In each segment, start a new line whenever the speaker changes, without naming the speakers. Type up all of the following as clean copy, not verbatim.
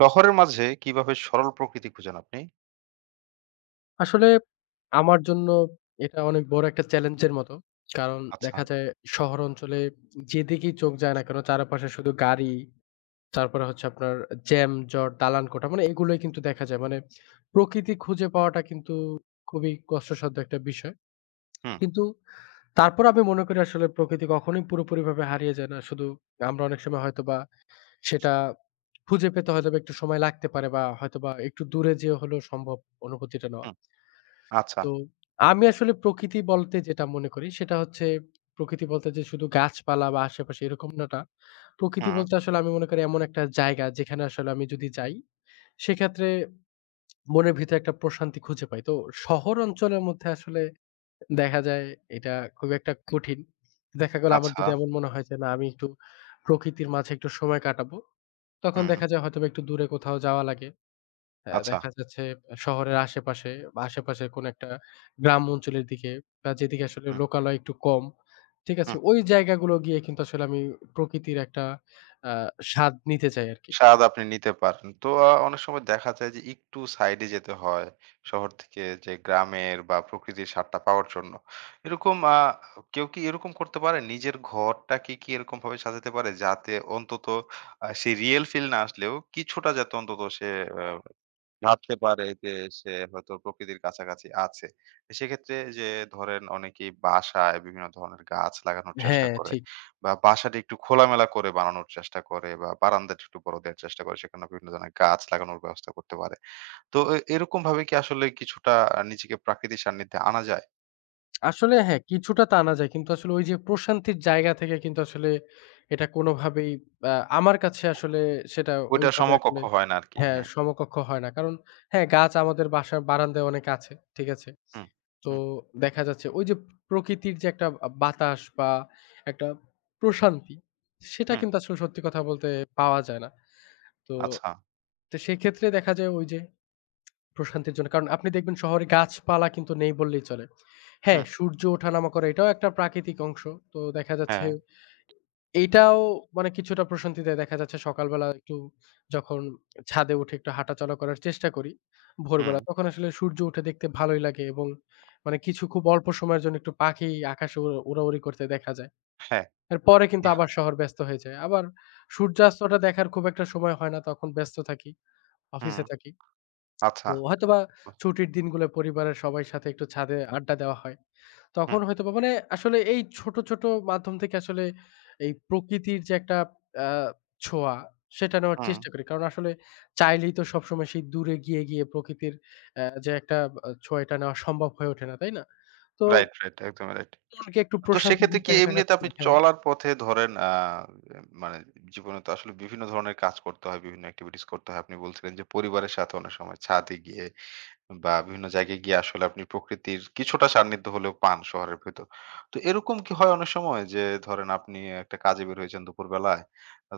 শহরের মাঝে কিভাবে সরল প্রকৃতি খুঁজেন আপনি?
আসলে আমার জন্য এটা অনেক বড় একটা চ্যালেঞ্জের মতো। কারণ
আচ্ছা।
দেখা যায় শহর অঞ্চলে যেদিকেই চোখ যায় না কেন চারপাশে শুধু গাড়ি, তারপরে হচ্ছে আপনার জ্যাম, জট, দালান কোঠা মানে এগুলোই কিন্তু দেখা যায়। মানে প্রকৃতি খুঁজে পাওয়াটা কিন্তু খুবই কষ্টসাধ্য একটা বিষয়।
হুম,
কিন্তু তারপর আমি মনে করি আসলে প্রকৃতি কখনোই পুরোপুরিভাবে হারিয়ে যায় না। শুধু আমরা অনেক সময় হয়তোবা সেটা খুঁজে পেতে হয়তোবা একটু সময় লাগতে পারে বা হয়তোবা একটু দূরে যেয়ে হলেও সম্ভব অনুভূতিটা নেওয়া।
হুম, আচ্ছা,
তো আমি আসলে প্রকৃতি বলতে যেটা মনে করি সেটা হচ্ছে প্রকৃতি বলতে যে শুধু গাছপালা বা আশেপাশে এরকম না টা। প্রকৃতি
হুম,
বলতে আসলে আমি মনে করি এমন একটা জায়গা যেখানে আসলে আমি যদি যাই সেক্ষেত্রে মনের ভিতরে একটা প্রশান্তি খুঁজে পাই। তো শহর অঞ্চলের মধ্যে আসলে দেখা যায় এটা খুব একটা কঠিন। দেখা গেল আমার
আচ্ছা,
যদি এমন মনে হয় যে না আমি একটু প্রকৃতির মাঝে একটু সময় কাটাবো, তখন
হুম,
দেখা যায় হয়তোবা একটু দূরে কোথাও যাওয়া লাগে।
আচ্ছা,
দেখা যাচ্ছে শহরের আশেপাশে বা আশেপাশের কোনো একটা গ্রাম অঞ্চলের দিকে বা যেদিকে আসলে
হুম,
লোকালয় একটু কম। ঠিক আছে?
হুম।
ওই জায়গাগুলো গিয়ে কিন্তু আসলে আমি প্রকৃতির একটা আ স্বাদ নিতে চাই আরকি।
স্বাদ আপনি নিতে পারেন। তো অনেক সময় দেখা যায় যে একটু সাইডে যেতে হয় শহর থেকে যে গ্রামের বা প্রকৃতির স্বাদটা পাওয়ার জন্য। এরকম কেউ কি এরকম করতে পারে? নিজের ঘরটাকে কি এরকমভাবে সাজাতে পারে যাতে অন্তত সেই রিয়াল ফিল না আসলেও কিছুটা যাতে অন্তত সে আ ভাবতে পারে যে সে হয়তো প্রকৃতির কাছাকাছি আছে। সেক্ষেত্রে যে ধরেন অনেকেই বাসায় বিভিন্ন ধরনের গাছ লাগানোর চেষ্টা
হ্যাঁ,
করে
ঠিক।
বা বাসাটি একটু খোলামেলা করে বানানোর চেষ্টা করে বা বারান্দাটি একটু বড় দেওয়ার চেষ্টা করে। সেখানে বিভিন্ন ধরনের গাছ লাগানোর ব্যবস্থা করতে পারে। তো এরকম ভাবে কি আসলে কিছুটা নিজেকে প্রাকৃতিক সান্নিধ্যে আনা যায়?
আসলে হ্যাঁ, কিছুটা তা আনা যায়। কিন্তু আসলে ওই যে প্রশান্তির জায়গা থেকে কিন্তু আসলে এটা কোনোভাবেই আ আমার কাছে আসলে সেটা
ওইটার
ওইভাবে
সমকক্ষ
আসলে
হয় না আরকি।
হ্যাঁ,
হ্যাঁ।
সমকক্ষ হয় না। কারণ হ্যাঁ, গাছ আমাদের বাসার বারান্দায় অনেক আছে। ঠিক আছে?
হুম,
তো
হুম,
দেখা যাচ্ছে ওই যে প্রকৃতির যে একটা বাতাস বা একটা প্রশান্তি, সেটা
হুম।
কিন্তু আসলে সত্যি কথা বলতে পাওয়া যায় না। তো,
আচ্ছা।
তো সেক্ষেত্রে দেখা যায় ওই যে প্রশান্তির জন্য কারণ আপনি দেখবেন শহরে গাছপালা কিন্তু নেই বললেই চলে। হ্যাঁ,
হুম,
সূর্য ওঠানামা করে এটাও একটা প্রাকৃতিক অংশ। তো দেখা যাচ্ছে
হ্যাঁ,
এইটাও মানে কিছুটা প্রশান্তি দেয়। দেখা যাচ্ছে সকালবেলা একটু যখন ছাদে উঠে একটু হাঁটাচলা করার চেষ্টা করি
হুম,
ভোরবেলা, তখন আসলে সূর্য উঠে দেখতে ভালোই লাগে এবং মানে কিছু খুব অল্প সময়ের জন্য একটু পাখি আকাশে উড়াউড়ি করতে দেখা যায়।
হ্যাঁ,
এরপরে কিন্তু
বাহ!
আবার শহর ব্যস্ত হয়ে যায়। আবার সূর্যাস্তটা দেখার খুব একটা সময় হয় না, তখন ব্যস্ত থাকি,
হুম,
অফিসে থাকি। তো
আচ্ছা।
হয়তোবা ছুটির দিনগুলো পরিবারের সবাই সাথে একটু ছাদে আড্ডা দেওয়া হয়।
হুম,
তখন হয়তোবা মানে আসলে এই ছোট, ছোট মাধ্যম থেকে আসলে এই প্রকৃতির যে একটা আ ছোঁয়া সেটা নেওয়ার
হুম।
চেষ্টা করি। কারণ আসলে চাইলেই তো সবসময় সেই দূরে গিয়ে, গিয়ে প্রকৃতির যে একটা ছোঁয়া এটা নেওয়া সম্ভব হয়ে ওঠে না, তাই না? তো
রাইট, রাইট। একদমই রাইট।
মনকে একটু
তো
প্রশান্তি
সেক্ষেত্রে কি
দিতে
এমনিতে
দেখাচ্ছে
আপনি
হ্যাঁ,
চলার পথে ধরেন মানে জীবনে তো আসলে বিভিন্ন ধরনের কাজ করতে হয়, বিভিন্ন এক্টিভিটিস করতে হয়। আপনি বলছিলেন যে পরিবারের সাথে অনেক সময় ছাদে গিয়ে বা বিভিন্ন জায়গায় গিয়ে আসলে আপনি প্রকৃতির কিছুটা সান্নিধ্য হলেও পান শহরের ভেতর। তো এরকম কি হয় অনেক সময় যে ধরেন আপনি একটা কাজে বের হয়েছেন দুপুরবেলায়।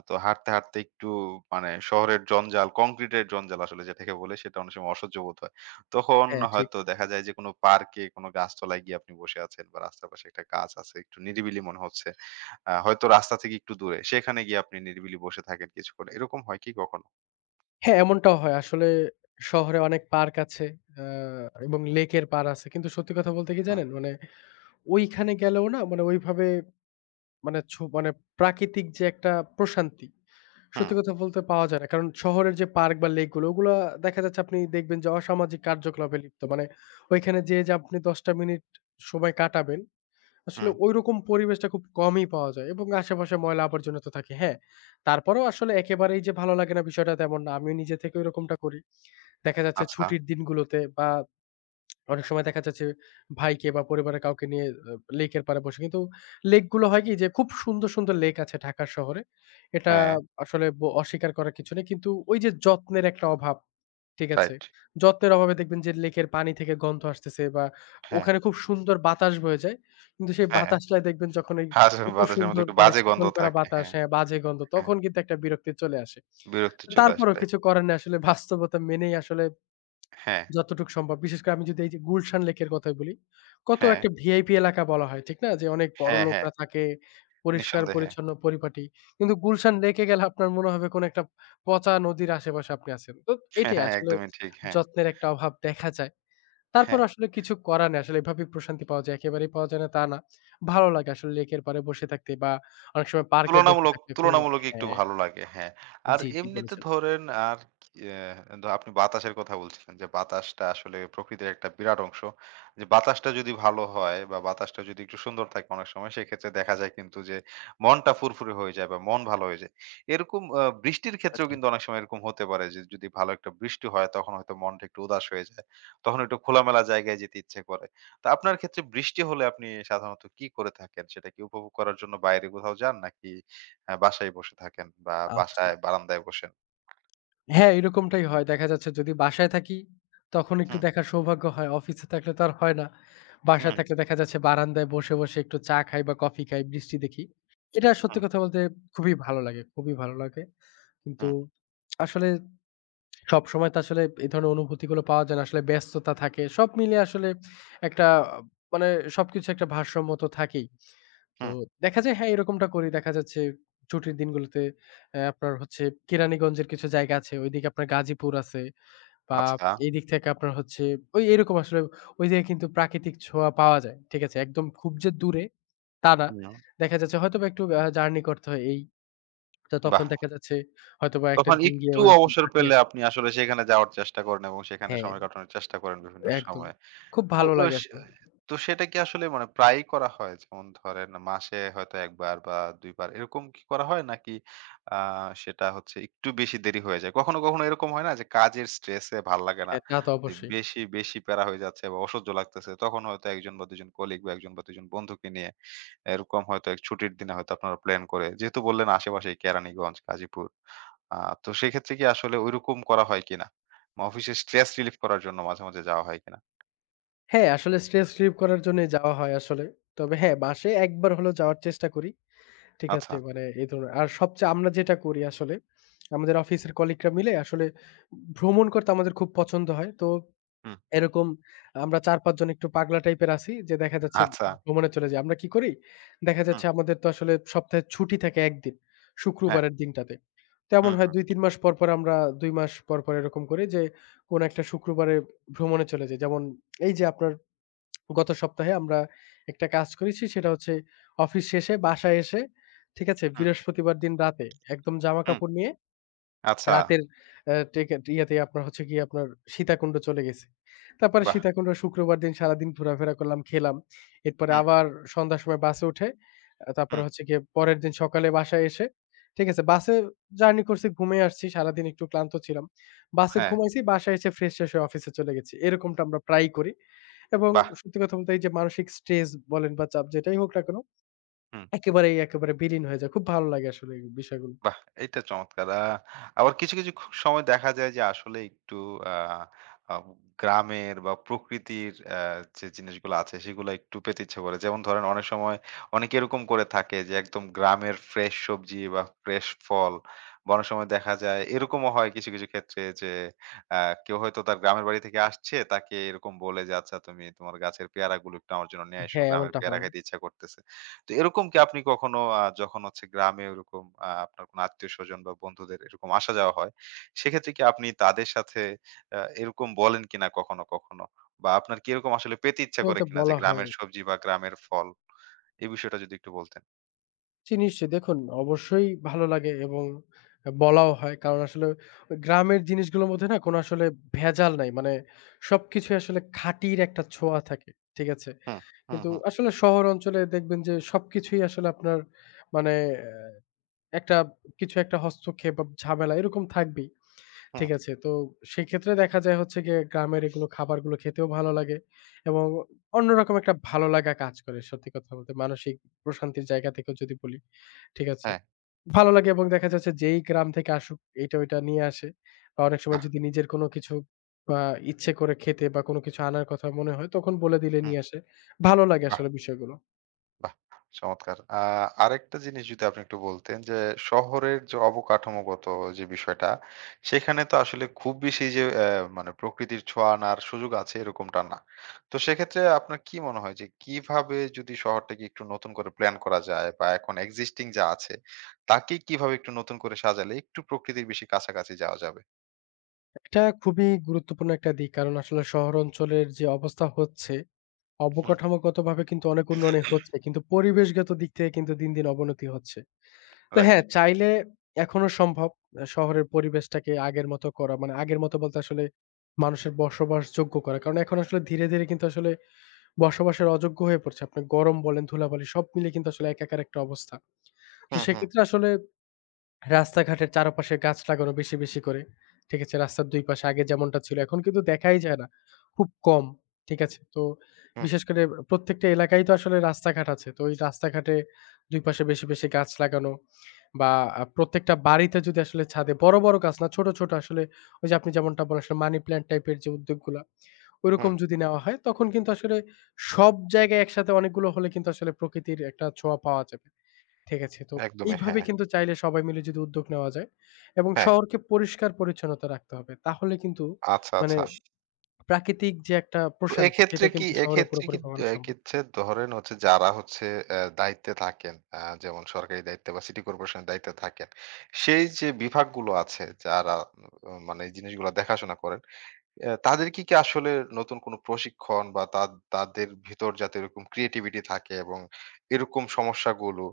তো হাঁটতে হাঁটতে একটু মানে শহরের জঞ্জাল, কংক্রিটের জঞ্জাল আসলে যেটাকে বলে সেটা অনেক সময় অসহ্য বোধ হয়। তখন
হ্যাঁ, ঠিক।
হয়তো দেখা যায় যে কোনো পার্কে কোনো গাছতলায় গিয়ে আপনি বসে আছেন বা রাস্তার পাশে একটা গাছ আছে, একটু নিরিবিলি মনে হচ্ছে। হয়তো রাস্তা থেকে একটু দূরে। সেখানে গিয়ে আপনি নিরিবিলি বসে থাকেন কিছুক্ষণ। এরকম হয় কি কখনো?
হ্যাঁ, এমনটাও হয়। আসলে শহরে অনেক পার্ক আছে আ এবং লেকের পাড় আছে। কিন্তু সত্যি কথা বলতে কি
হুম,
জানেন? মানে ওইখানে গেলেও না মানে ওইভাবে মানে মানে প্রাকৃতিক যে একটা প্রশান্তি,
হুম,
সত্যি কথা বলতে পাওয়া যায় না। কারণ শহরের যে পার্ক বা লেকগুলো, ওগুলা দেখা যাচ্ছে আপনি দেখবেন যে অসামাজিক কার্যকলাপে লিপ্ত। মানে ওইখানে যেয়ে যে আপনি ১০ টা মিনিট সময় কাটাবেন, আসলে
হুম।
ঐরকম পরিবেশটা খুব কমই পাওয়া যায় এবং আশেপাশে ময়লা আবর্জনা তো থাকে, হ্যাঁ। তারপরেও আসলে একেবারেই যে ভালো লাগে না বিষয়টা তেমন না। আমিও নিজে থেকে ঐরকমটা করি। দেখা যাচ্ছে
আচ্ছা।
ছুটির দিনগুলোতে বা অনেক সময় দেখা যাচ্ছে ভাইকে বা পরিবারের কাউকে নিয়ে লেকের পাড়ে বসে। কিন্তু লেকগুলো হয় কি যে খুব সুন্দর, সুন্দর লেক আছে ঢাকা শহরে। এটা
হ্যাঁ,
আসলে অস্বীকার করার কিছু নেই। কিন্তু ওই যে যত্নের একটা অভাব, ঠিক আছে?
রাইট।
যত্নের অভাবে দেখবেন যে লেকের পানি থেকে গন্ধ আসতেছে বা
হ্যাঁ,
ওখানে খুব সুন্দর বাতাস বয়ে যায়। কিন্তু সেই
হ্যাঁ।
বাতাসটাই দেখবেন যখন ওই
হাজে
এত
বাতাসের মধ্যে
সুন্দর
একটু
মানে
বাজে গন্ধ
শীতল করা
থাকে।
বাতাস,
হ্যাঁ,
হ্যাঁ, বাজে গন্ধ
হ্যাঁ।
তখন কিন্তু একটা বিরক্তি চলে আসে।
বিরক্তি চলে আসে,
তারপরেও
রাইট।
কিছু করার নেই আসলে বাস্তবতা মেনেই আসলে
হ্যাঁ,
যতটুকু সম্ভব। বিশেষ করে আমি যদি এই যে গুলশান লেকের কথাই বলি, কত
হ্যাঁ,
একটা ভিআইপি এলাকা বলা হয়, ঠিক না? যে অনেক
হ্যাঁ, হ্যাঁ।
বড়লোকরা থাকে,
নিঃসন্দেহে।
পরিষ্কার-পরিচ্ছন্ন, পরিপাটি। কিন্তু গুলশান লেকে গেলে আপনার মনে হবে কোন একটা পচা নদীর আশেপাশে আপনি আছেন। তো
হ্যাঁ,
এটাই
হ্যাঁ,
আসলে
একদমই ঠিক। হ্যাঁ,
যত্নের একটা অভাব দেখা যায়। তারপর
হ্যাঁ।
আসলে কিছু করার নেই। আসলে এভাবেই প্রশান্তি পাওয়া যায়। একেবারেই পাওয়া যায় না তা না। ভালো লাগে আসলে লেকের পাড়ে বসে থাকতে বা অনেক সময় পার্কে বসে
তুলনামূলক
থাকতে খুব
তুলনামূলক একটু
হ্যাঁ।
ভালো লাগে। হ্যাঁ। আর
জি, ঠিক
এমনিতে
বলেছেন।
ধরেন আর আপনি বাতাসের কথা বলছিলেন যে বাতাসটা আসলে প্রকৃতির একটা বিরাট অংশ। যে বাতাসটা যদি ভালো হয় বা বাতাসটা যদি একটু সুন্দর থাকে অনেক সময় সেক্ষেত্রে দেখা যায় কিন্তু যে মনটা ফুরফুরে হয়ে যায় বা মন ভালো হয়ে যায়। এরকম বৃষ্টির ক্ষেত্রেও
আচ্ছা।
কিন্তু অনেক সময় এরকম হতে পারে যে যদি ভালো একটা বৃষ্টি হয় তখন হয়তো মনটা একটু উদাস হয়ে যায়। তখন একটু খোলামেলা জায়গায় যেতে ইচ্ছে করে। তা আপনার ক্ষেত্রে বৃষ্টি হলে আপনি সাধারণত কি করে থাকেন? সেটা কি উপভোগ করার জন্য বাইরে কোথাও যান নাকি বাসায় বসে থাকেন বা
আচ্ছা।
বাসায় বারান্দায় বসেন?
হ্যাঁ, এরকমটাই হয়। দেখা যাচ্ছে যদি বাসায় থাকি, তখন একটু
হুম,
দেখার সৌভাগ্য হয়। অফিসে থাকলে তো আর হয় না। বাসায়
হুম,
থাকলে দেখা যাচ্ছে বারান্দায় বসে, বসে একটু চা খাই বা কফি খাই, বৃষ্টি দেখি। এটা সত্যি
হুম,
কথা বলতে খুবই ভালো লাগে, খুবই ভালো লাগে। কিন্তু
হুম,
আসলে সবসময় তো আসলে এই ধরনের অনুভূতিগুলো পাওয়া যায় না। আসলে ব্যস্ততা থাকে। সব মিলিয়ে আসলে একটা মানে সবকিছু একটা ভারসাম্য তো থাকেই। তো
হুম।
দেখা যায় হ্যাঁ, এরকমটা করি। দেখা যাচ্ছে ছুটির দিনগুলোতে আপনার হচ্ছে কেরানীগঞ্জের কিছু জায়গা আছে। ওইদিকে আপনার গাজীপুর আছে। বা
আচ্ছা।
এইদিক থেকে আপনার হচ্ছে ওই এরকম আসলে ওই জায়গায় কিন্তু প্রাকৃতিক ছোঁয়া পাওয়া যায়। ঠিক আছে? একদম খুব যে দূরে তা না।
হুম,
দেখা যাচ্ছে হয়তোবা একটু জার্নি করতে হয় এই তো তখন
বাহ!
দেখা যাচ্ছে হয়তোবা একটা
তখন
দিন গিয়ে
একটু
ওইরকম
অবসর
কাটিয়ে
পেলে
আসি
আপনি আসলে সেখানে যাওয়ার চেষ্টা করেন এবং সেখানে
হ্যাঁ,
সময় কাটানোর চেষ্টা করেন বিভিন্ন
একদম।
সময়ে।
খুব
তো
ভালো
ও
লাগে
সে
আসলে।
তো সেটা কি আসলে মানে প্রায়ই করা হয়? যেমন ধরেন মাসে হয়তো ১ বার বা ২ বার এরকম কি করা হয়? নাকি আ সেটা হচ্ছে একটু বেশি দেরি হয়ে যায়? কখনো, কখনো এরকম হয় না যে কাজের স্ট্রেসে ভাল লাগে না।
হ্যাঁ, তা তো
যে
অবশ্যই।
বেশি, বেশি প্যারা হয়ে যাচ্ছে বা অসহ্য লাগতেছে। তখন হয়তো ১ জন বা ২ জন কলিগ বা ১ জন বা ২ জন বন্ধুকে নিয়ে এরকম হয়তো এক ছুটির দিনে হয়তো আপনারা প্ল্যান করে যেহেতু বললেন আশেপাশেই কেরানীগঞ্জ, গাজীপুর। আ তো সেক্ষেত্রে কি আসলে ঐরকম করা হয় কিনা? অফিসের স্ট্রেস রিলিফ করার জন্য মাঝে, মাঝে যাওয়া হয় কিনা?
হ্যাঁ, আসলে স্ট্রেস রিলিভ করার জন্যই যাওয়া হয় আসলে। তবে হ্যাঁ, মাসে একবার হলেও যাওয়ার চেষ্টা করি। ঠিক আছে?
আচ্ছা।
মানে এই ধরনের আর সবচেয়ে আমরা যেটা করি আসলে আমাদের অফিসের কলিগরা মিলে আসলে ভ্রমণ করতে আমাদের খুব পছন্দ হয়। তো
হুম।
এরকম আমরা ৪-৫ জন একটু পাগলা টাইপের আছি যে দেখা যাচ্ছে
আচ্ছা।
ভ্রমণে চলে যাই। আমরা কি করি? দেখা
হুম,
যাচ্ছে আমাদের তো আসলে সপ্তাহে ছুটি থাকে ১ দিন,
হ্যাঁ।
শুক্রবারের দিনটাতে। তো এমন
হুম,
হয়
হুম,
২-৩ মাস পর, পর আমরা ২ মাস পর, পর এরকম করি যে কোন একটা শুক্রবারে ভ্রমণে চলে যাই। যেমন এই যে আপনার গত সপ্তাহে আমরা একটা কাজ করেছি সেটা হচ্ছে অফিস শেষে বাসায় এসে ঠিক আছে?
হুম,
বৃহস্পতিবার দিন রাতে একদম
হুম।
জামাকাপড় নিয়ে
আচ্ছা।
রাতের টেকে ইয়াতে আপনার হচ্ছে গিয়ে আপনার সীতাকুণ্ড চলে গেছি। তারপরে
বাহ!
সীতাকুণ্ড শুক্রবার দিন সারাদিন ঘোরাফেরা করলাম, খেলাম। এরপরে
হুম,
আবার সন্ধ্যার সময় বাসে উঠে তারপরে
হুম।
হচ্ছে গিয়ে পরের দিন সকালে বাসায় এসে, ঠিক আছে? বাসে জার্নি করছি, ঘুমিয়ে আসছি। সারাদিন একটু ক্লান্ত ছিলাম। বাসে
হ্যাঁ,
ঘুমাইছি, বাসায় এসে ফ্রেশ ট্রেশ হয়ে অফিসে চলে গেছি। এরকমটা আমরা প্রায়ই করি এবং
বাহ!
সত্যি কথা বলতে এই যে মানসিক স্ট্রেস বলেন বা চাপ যেটাই হোক না কেন,
হুম।
একেবারে বিলীন হয়ে যায়। খুব ভালো লাগে আসলে এই বিষয়গুলো।
বাহ! এইটা চমৎকার। আবার কিছু, কিছু সময় দেখা যায় যে আসলে একটু আ আ গ্রামের বা প্রকৃতির যে জিনিসগুলো আছে সেগুলো একটু পেতে ইচ্ছে করে। যেমন ধরেন অনেক সময় অনেকে এরকম করে থাকে যে একদম গ্রামের ফ্রেশ সবজি বা ফ্রেশ ফল বা অনেক সময় দেখা যায় এরকমও হয় কিছু, কিছু ক্ষেত্রে যে আ কেউ হয়তো তার গ্রামের বাড়ি থেকে আসছে তাকে এরকম বলে যে, "আচ্ছা তুমি তোমার গাছের পেয়ারাগুলো একটু আমার জন্য নিয়ে আইসো।
হ্যাঁ,
গ্রামের
এমনটা
পেয়ারা
হয়।
খাইতে ইচ্ছা করতেছে।" তো এরকম কি আপনি কখনো যখন হচ্ছে গ্রামে ওরকম আপনার কোনো আত্মীয়স্বজন বা বন্ধুদের এরকম আসা যাওয়া হয়, সেক্ষেত্রে কি আপনি তাদের সাথে এরকম বলেন কিনা কখনো, কখনো? বা আপনার কি এরকম আসলে পেতে
সত্যি
ইচ্ছা করে
বলতে
কিনা যে
বলা হয়।
গ্রামের সবজি বা গ্রামের ফল? এই বিষয়টা যদি একটু বলতেন।
জি, নিশ্চয়ই। দেখুন অবশ্যই ভালো লাগে এবং বলাও হয়। কারণ আসলে ওই গ্রামের জিনিসগুলোর মধ্যে না কোনো আসলে ভেজাল নাই। মানে সবকিছুই আসলে খাঁটির একটা ছোঁয়া থাকে। ঠিক আছে?
হুম, হুম,
কিন্তু
হুম,
আসলে শহর অঞ্চলে দেখবেন যে সবকিছুই আসলে আপনার মানে আহ, একটা কিছু একটা হস্তক্ষেপ বা ঝামেলা এরকম থাকবেই।
হুম।
ঠিক আছে? তো সেক্ষেত্রে দেখা যায় হচ্ছে গিয়ে গ্রামের এগুলো খাবারগুলো খেতেও ভালো লাগে এবং অন্যরকম একটা ভালো লাগা কাজ করে সত্যি কথা বলতে। মানসিক প্রশান্তির জায়গা থেকেও যদি বলি। ঠিক আছে?
হ্যাঁ,
ভালো লাগে এবং দেখা যাচ্ছে যেই গ্রাম থেকে আসুক এইটা ওইটা নিয়ে আসে। বা অনেক সময়
বাহ!
যদি নিজের কোনো কিছু বা ইচ্ছে করে খেতে বা কোনো কিছু আনার কথা মনে হয় তখন বলে দিলে
হুম,
নিয়ে আসে। ভালো লাগে
বাহ!
আসলে বিষয়গুলো।
বাহ! চমৎকার। আরেকটা জিনিস যদি আপনি একটু বলতেন যে শহরের যে অবকাঠামোগত যে বিষয়টা, সেখানে তো আসলে খুব বেশি যে মানে প্রকৃতির ছোঁয়া আনার সুযোগ আছে এরকমটা না। তো সেক্ষেত্রে আপনার কি মনে হয় যে কিভাবে যদি শহরটাকে একটু নতুন করে প্ল্যান করা যায় বা এখন এক্সিস্টিং যা আছে, তাকে কিভাবে একটু নতুন করে সাজালে একটু প্রকৃতির বেশি কাছাকাছি যাওয়া যাবে?
এটা খুবই গুরুত্বপূর্ণ একটা দিক। কারণ আসলে শহর অঞ্চলের যে অবস্থা হচ্ছে,
হুম,
অবকাঠামোগতভাবে কিন্তু অনেক উন্নয়নই হচ্ছে। কিন্তু পরিবেশগত দিক থেকে কিন্তু দিন, দিন অবনতি হচ্ছে। তো
রাইট।
হ্যাঁ, চাইলে এখনো সম্ভব শহরের পরিবেশটাকে আগের মতো করা। মানে আগের মতো বলতে আসলে মানুষের বসবাসযোগ্য করা। কারণ এখন আসলে ধীরে, ধীরে কিন্তু আসলে বসবাসের অযোগ্য হয়ে পড়ছে। আপনি গরম বলেন, ধুলাবালি সব মিলিয়ে কিন্তু আসলে একাকার একটা অবস্থা। তো
হুম, হুম,
সেক্ষেত্রে আসলে রাস্তাঘাটের চারপাশে গাছ লাগানো বেশি, বেশি করে। ঠিক আছে? রাস্তার ২ পাশে আগে যেমনটা ছিল এখন কিন্তু দেখাই যায় না। খুব কম। ঠিক আছে? তো
হুম,
বিশেষ করে প্রত্যেকটা এলাকায় তো আসলে রাস্তাঘাট আছে। তো ওই রাস্তাঘাটে ২ পাশে বেশি, বেশি গাছ লাগানো বা প্রত্যেকটা বাড়িতে যদি আসলে ছাদে বড়, বড় গাছ না ছোট, ছোট আসলে ওই যে আপনি যেমনটা বলেন আসলে মানি প্ল্যান্ট টাইপের যে উদ্যোগগুলা
হুম।
ওইরকম যদি নেওয়া হয় তখন কিন্তু আসলে সব জায়গায় একসাথে অনেকগুলো হলে কিন্তু আসলে প্রকৃতির একটা ছোঁয়া পাওয়া যাবে। ঠিক আছে? তো
একদমই
এইভাবে
হ্যাঁ,
কিন্তু চাইলে সবাই মিলে যদি উদ্যোগ নেওয়া যায় এবং
হ্যাঁ।
শহরকে পরিষ্কার-পরিচ্ছন্নতা রাখতে হবে। তাহলে কিন্তু
আচ্ছা,
মানে
আচ্ছা।
প্রাকৃতিক যে একটা
তো
প্রশান্তি
এক্ষেত্রে
সেটা
কি
কিন্তু শহরে
এক্ষেত্রে কি
পুরোপুরি
দ
কমানো সম্ভব।
এক্ষেত্রে ধরেন হচ্ছে যারা হচ্ছে দায়িত্বে থাকেন, যেমন সরকারি দায়িত্বে বা সিটি কর্পোরেশনের দায়িত্বে থাকেন, সেই যে বিভাগগুলো আছে যারা মানে এই জিনিসগুলো দেখাশোনা করেন, তাদেরকে কি আসলে নতুন কোনো প্রশিক্ষণ বা তাদের ভিতর যাতে এরকম ক্রিয়েটিভিটি থাকে এবং এরকম সমস্যাগুলো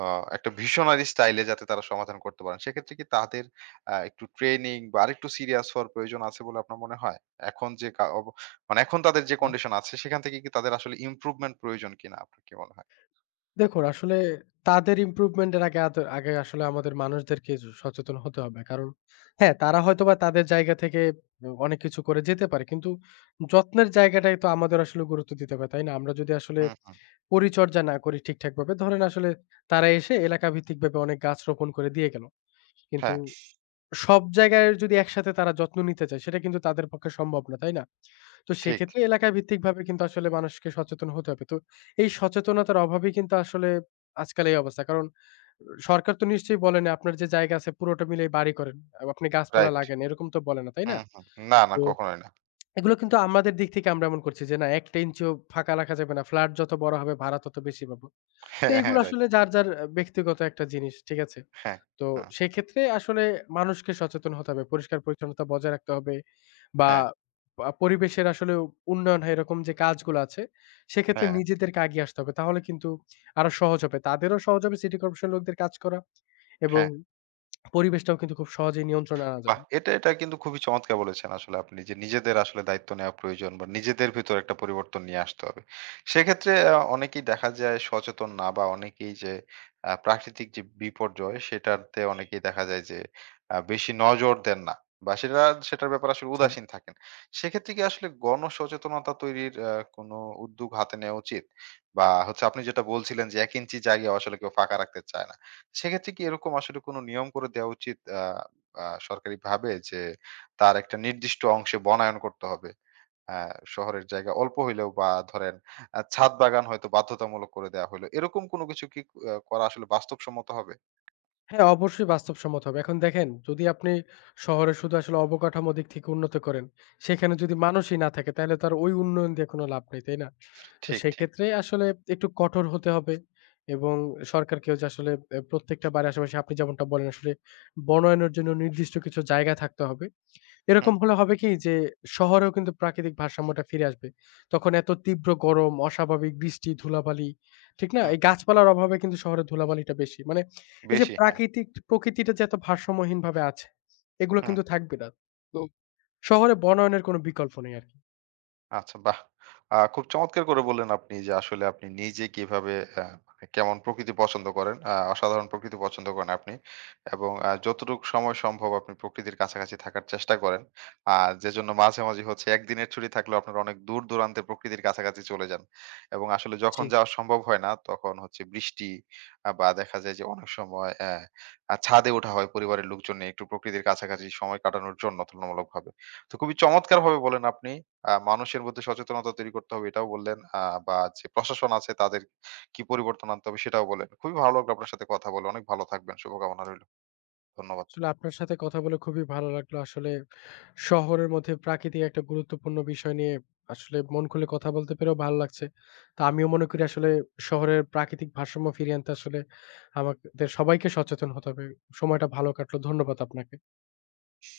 আ একটা ভিশনারি স্টাইলে যাতে তারা সমাধান করতে পারেন। সেক্ষেত্রে কি তাদের একটু ট্রেনিং বা আরেকটু সিরিয়াস হওয়ার প্রয়োজন আছে বলে আপনার মনে হয়? এখন যে কা অব মানে এখন তাদের যে
আ
কন্ডিশন আছে সেখান থেকে কি তাদের আসলে ইমপ্রুভমেন্ট প্রয়োজন কিনা আপনার কি মনে হয়?
দেখুন, আসলে তাদের ইমপ্রুভমেন্ট এর আগে আগে আসলে আমাদের মানুষদেরকে সচেতন হতে হবে। কারণ হ্যাঁ, তারা হয়তোবা তাদের জায়গা থেকে অনেক কিছু করে যেতে পারে। কিন্তু যত্নের জায়গাটাই তো আমাদের আসলে গুরুত্ব দিতে হবে, তাই না? আমরা যদি আসলে
হুম, হুম।
পরিচর্যা না করি ঠিকঠাকভাবে, ধরেন আসলে তারা এসে এলাকাভিত্তিকভাবে অনেক গাছ রোপণ করে দিয়ে গেল। কিন্তু
হ্যাঁ,
সব জায়গায় যদি একসাথে তারা যত্ন নিতে চায় সেটা কিন্তু তাদের পক্ষে সম্ভব না, তাই না? তো
ঠিক।
সেক্ষেত্রে এলাকা ভিত্তিকভাবে কিন্তু আসলে মানুষকে সচেতন হতে হবে। তো এই সচেতনতার অভাবেই কিন্তু আসলে আজকাল এই অবস্থা। কারণ সরকার তো নিশ্চয়ই বলে না আপনার যে জায়গা আছে পুরোটা মিলেই বাড়ি করেন। আপনি গাছপালা
রাইট।
লাগান এরকম তো বলে না, তাই না?
হুম, হুম। না, না
তো
কখনোই না।
এগুলো কিন্তু আমাদের দিক থেকে আমরা এমন করছি যে না ১ টা ইঞ্চিও ফাঁকা রাখা যাবে না। ফ্ল্যাট যত বড় হবে ভাড়া তত বেশি পাবো। তো
হ্যাঁ, হ্যাঁ,
এইগুলো
রাইট।
আসলে যার, যার ব্যক্তিগত একটা জিনিস। ঠিক আছে?
হ্যাঁ,
তো
হ্যাঁ,
সেক্ষেত্রে আসলে মানুষকে সচেতন হতে হবে। পরিষ্কার-পরিচ্ছন্নতা বজায় রাখতে হবে বা
হ্যাঁ,
পরিবেশের আসলে উন্নয়ন হয় এরকম যে কাজগুলো আছে, সেক্ষেত্রে
হ্যাঁ,
নিজেদেরকে আগিয়ে আসতে হবে। তাহলে কিন্তু আরো সহজ হবে। তাদেরও সহজ হবে সিটি কর্পোরেশন লোকদের কাজ করা এবং
হ্যাঁ।
পরিবেশটাও কিন্তু খুব সহজেই নিয়ন্ত্রণে আনা
বাহ!
যাবে।
এটা, এটা কিন্তু খুবই চমৎকার বলেছেন আসলে আপনি যে নিজেদের আসলে দায়িত্ব নেওয়া প্রয়োজন বা নিজেদের ভেতর একটা পরিবর্তন নিয়ে আসতে হবে। সেক্ষেত্রে অনেকেই দেখা যায় সচেতন না বা অনেকেই যে প্রাকৃতিক যে বিপর্যয় সেটাতে অনেকেই দেখা যায় যে বেশি নজর দেন না বা সেটা সেটার ব্যাপারে আসলে
বুঝছেন?
উদাসীন থাকেন। সেক্ষেত্রে কি আসলে গণসচেতনতা তৈরির কোনো উদ্যোগ হাতে নেওয়া উচিত? বা হচ্ছে আপনি যেটা বলছিলেন যে ১ ইঞ্চি জায়গা আসলে কেউ ফাঁকা রাখতে চায় না। সেক্ষেত্রে কি এরকম আসলে কোনো নিয়ম করে দেওয়া উচিত? আ আ সরকারিভাবে যে তার একটা নির্দিষ্ট অংশে বনায়ন করতে হবে। আ শহরের জায়গা অল্প হইলেও বা ধরেন ছাদ বাগান হয়তো বাধ্যতামূলক করে দেয়া হইলো। এরকম কোনো কিছু কি করা আসলে বাস্তবসম্মত হবে?
হ্যাঁ, অবশ্যই বাস্তবসম্মত হবে। এখন দেখেন যদি আপনি শহরে শুধু আসলে অবকাঠামো দিক থেকে উন্নত করেন, সেখানে যদি মানুষই না থাকে তাহলে তো আর ওই উন্নয়ন দিয়ে কোনো লাভ নেই, তাই না? তো
ঠিক, ঠিক।
সেক্ষেত্রে আসলে একটু কঠোর হতে হবে এবং সরকারকেও যে আসলে প্রত্যেকটা বাড়ির আশেপাশে আপনি যেমনটা বলেন আসলে বনায়নের জন্য নির্দিষ্ট কিছু জায়গা থাকতে হবে।
হুম,
এরকম হলে হবে কি যে শহরেও কিন্তু প্রাকৃতিক ভারসাম্যটা ফিরে আসবে। তখন এত তীব্র গরম, অস্বাভাবিক বৃষ্টি, ধুলাবালি, ঠিক না?
হুম।
এই গাছপালার অভাবে কিন্তু শহরে ধুলাবালিটা বেশি। মানে এই যে
বেশি, হ্যাঁ।
প্রকৃতিটা যে এত ভারসাম্যহীনভাবে আছে, এগুলো
হুম।
কিন্তু থাকবে না। তো শহরে বনায়নের কোনো বিকল্প নেই আরকি।
আচ্ছা বাহ! খুব চমৎকার করে বললেন আপনি যে আসলে আপনি নিজে কিভাবে আ মানে কেমন প্রকৃতি পছন্দ করেন। অসাধারণ প্রকৃতি পছন্দ করেন আপনি। এবং যতটুকু সময় সম্ভব আপনি প্রকৃতির কাছাকাছি থাকার চেষ্টা করেন। আর যেজন্য মাঝামাঝি হচ্ছে একদিনের ছুটি থাকলেও আপনারা অনেক দূর দূরান্তে প্রকৃতির কাছাকাছি চলে যান। এবং আসলে যখন
জি,
যাওয়া সম্ভব হয় না তখন হচ্ছে বৃষ্টি বা দেখা যায় যে অনেক সময় অ্যা আ ছাদে ওঠা হয় পরিবারের লোকজন নিয়ে একটু প্রকৃতির কাছাকাছি সময় কাটানোর জন্য তুলনামূলকভাবে। তো খুবই চমৎকারভাবে বলেন আপনি মানুষের মধ্যে সচেতনতা তৈরি করতে হবে এটাও বললেন। বা যে প্রশাসন আছে তাদের কি পরিবর্তন আনতে হবে সেটাও বললেন। খুবই ভালো লাগলো আপনার সাথে কথা বলে। অনেক ভালো থাকবেন। শুভকামনা রইল। ধন্যবাদ।
আসলে আপনার সাথে কথা বলে খুবই ভালো লাগলো। আসলে শহরের মধ্যে প্রাকৃতিক একটা গুরুত্বপূর্ণ বিষয় নিয়ে আসলে মন খুলে কথা বলতে পেরেও ভালো লাগছে। তো আমিও মনে করি আসলে শহরের প্রাকৃতিক ভারসাম্য ফিরিয়ে আনতে আসলে আমাদের সবাইকে সচেতন হতে হবে। সময়টা ভালো কাটলো। ধন্যবাদ আপনাকে।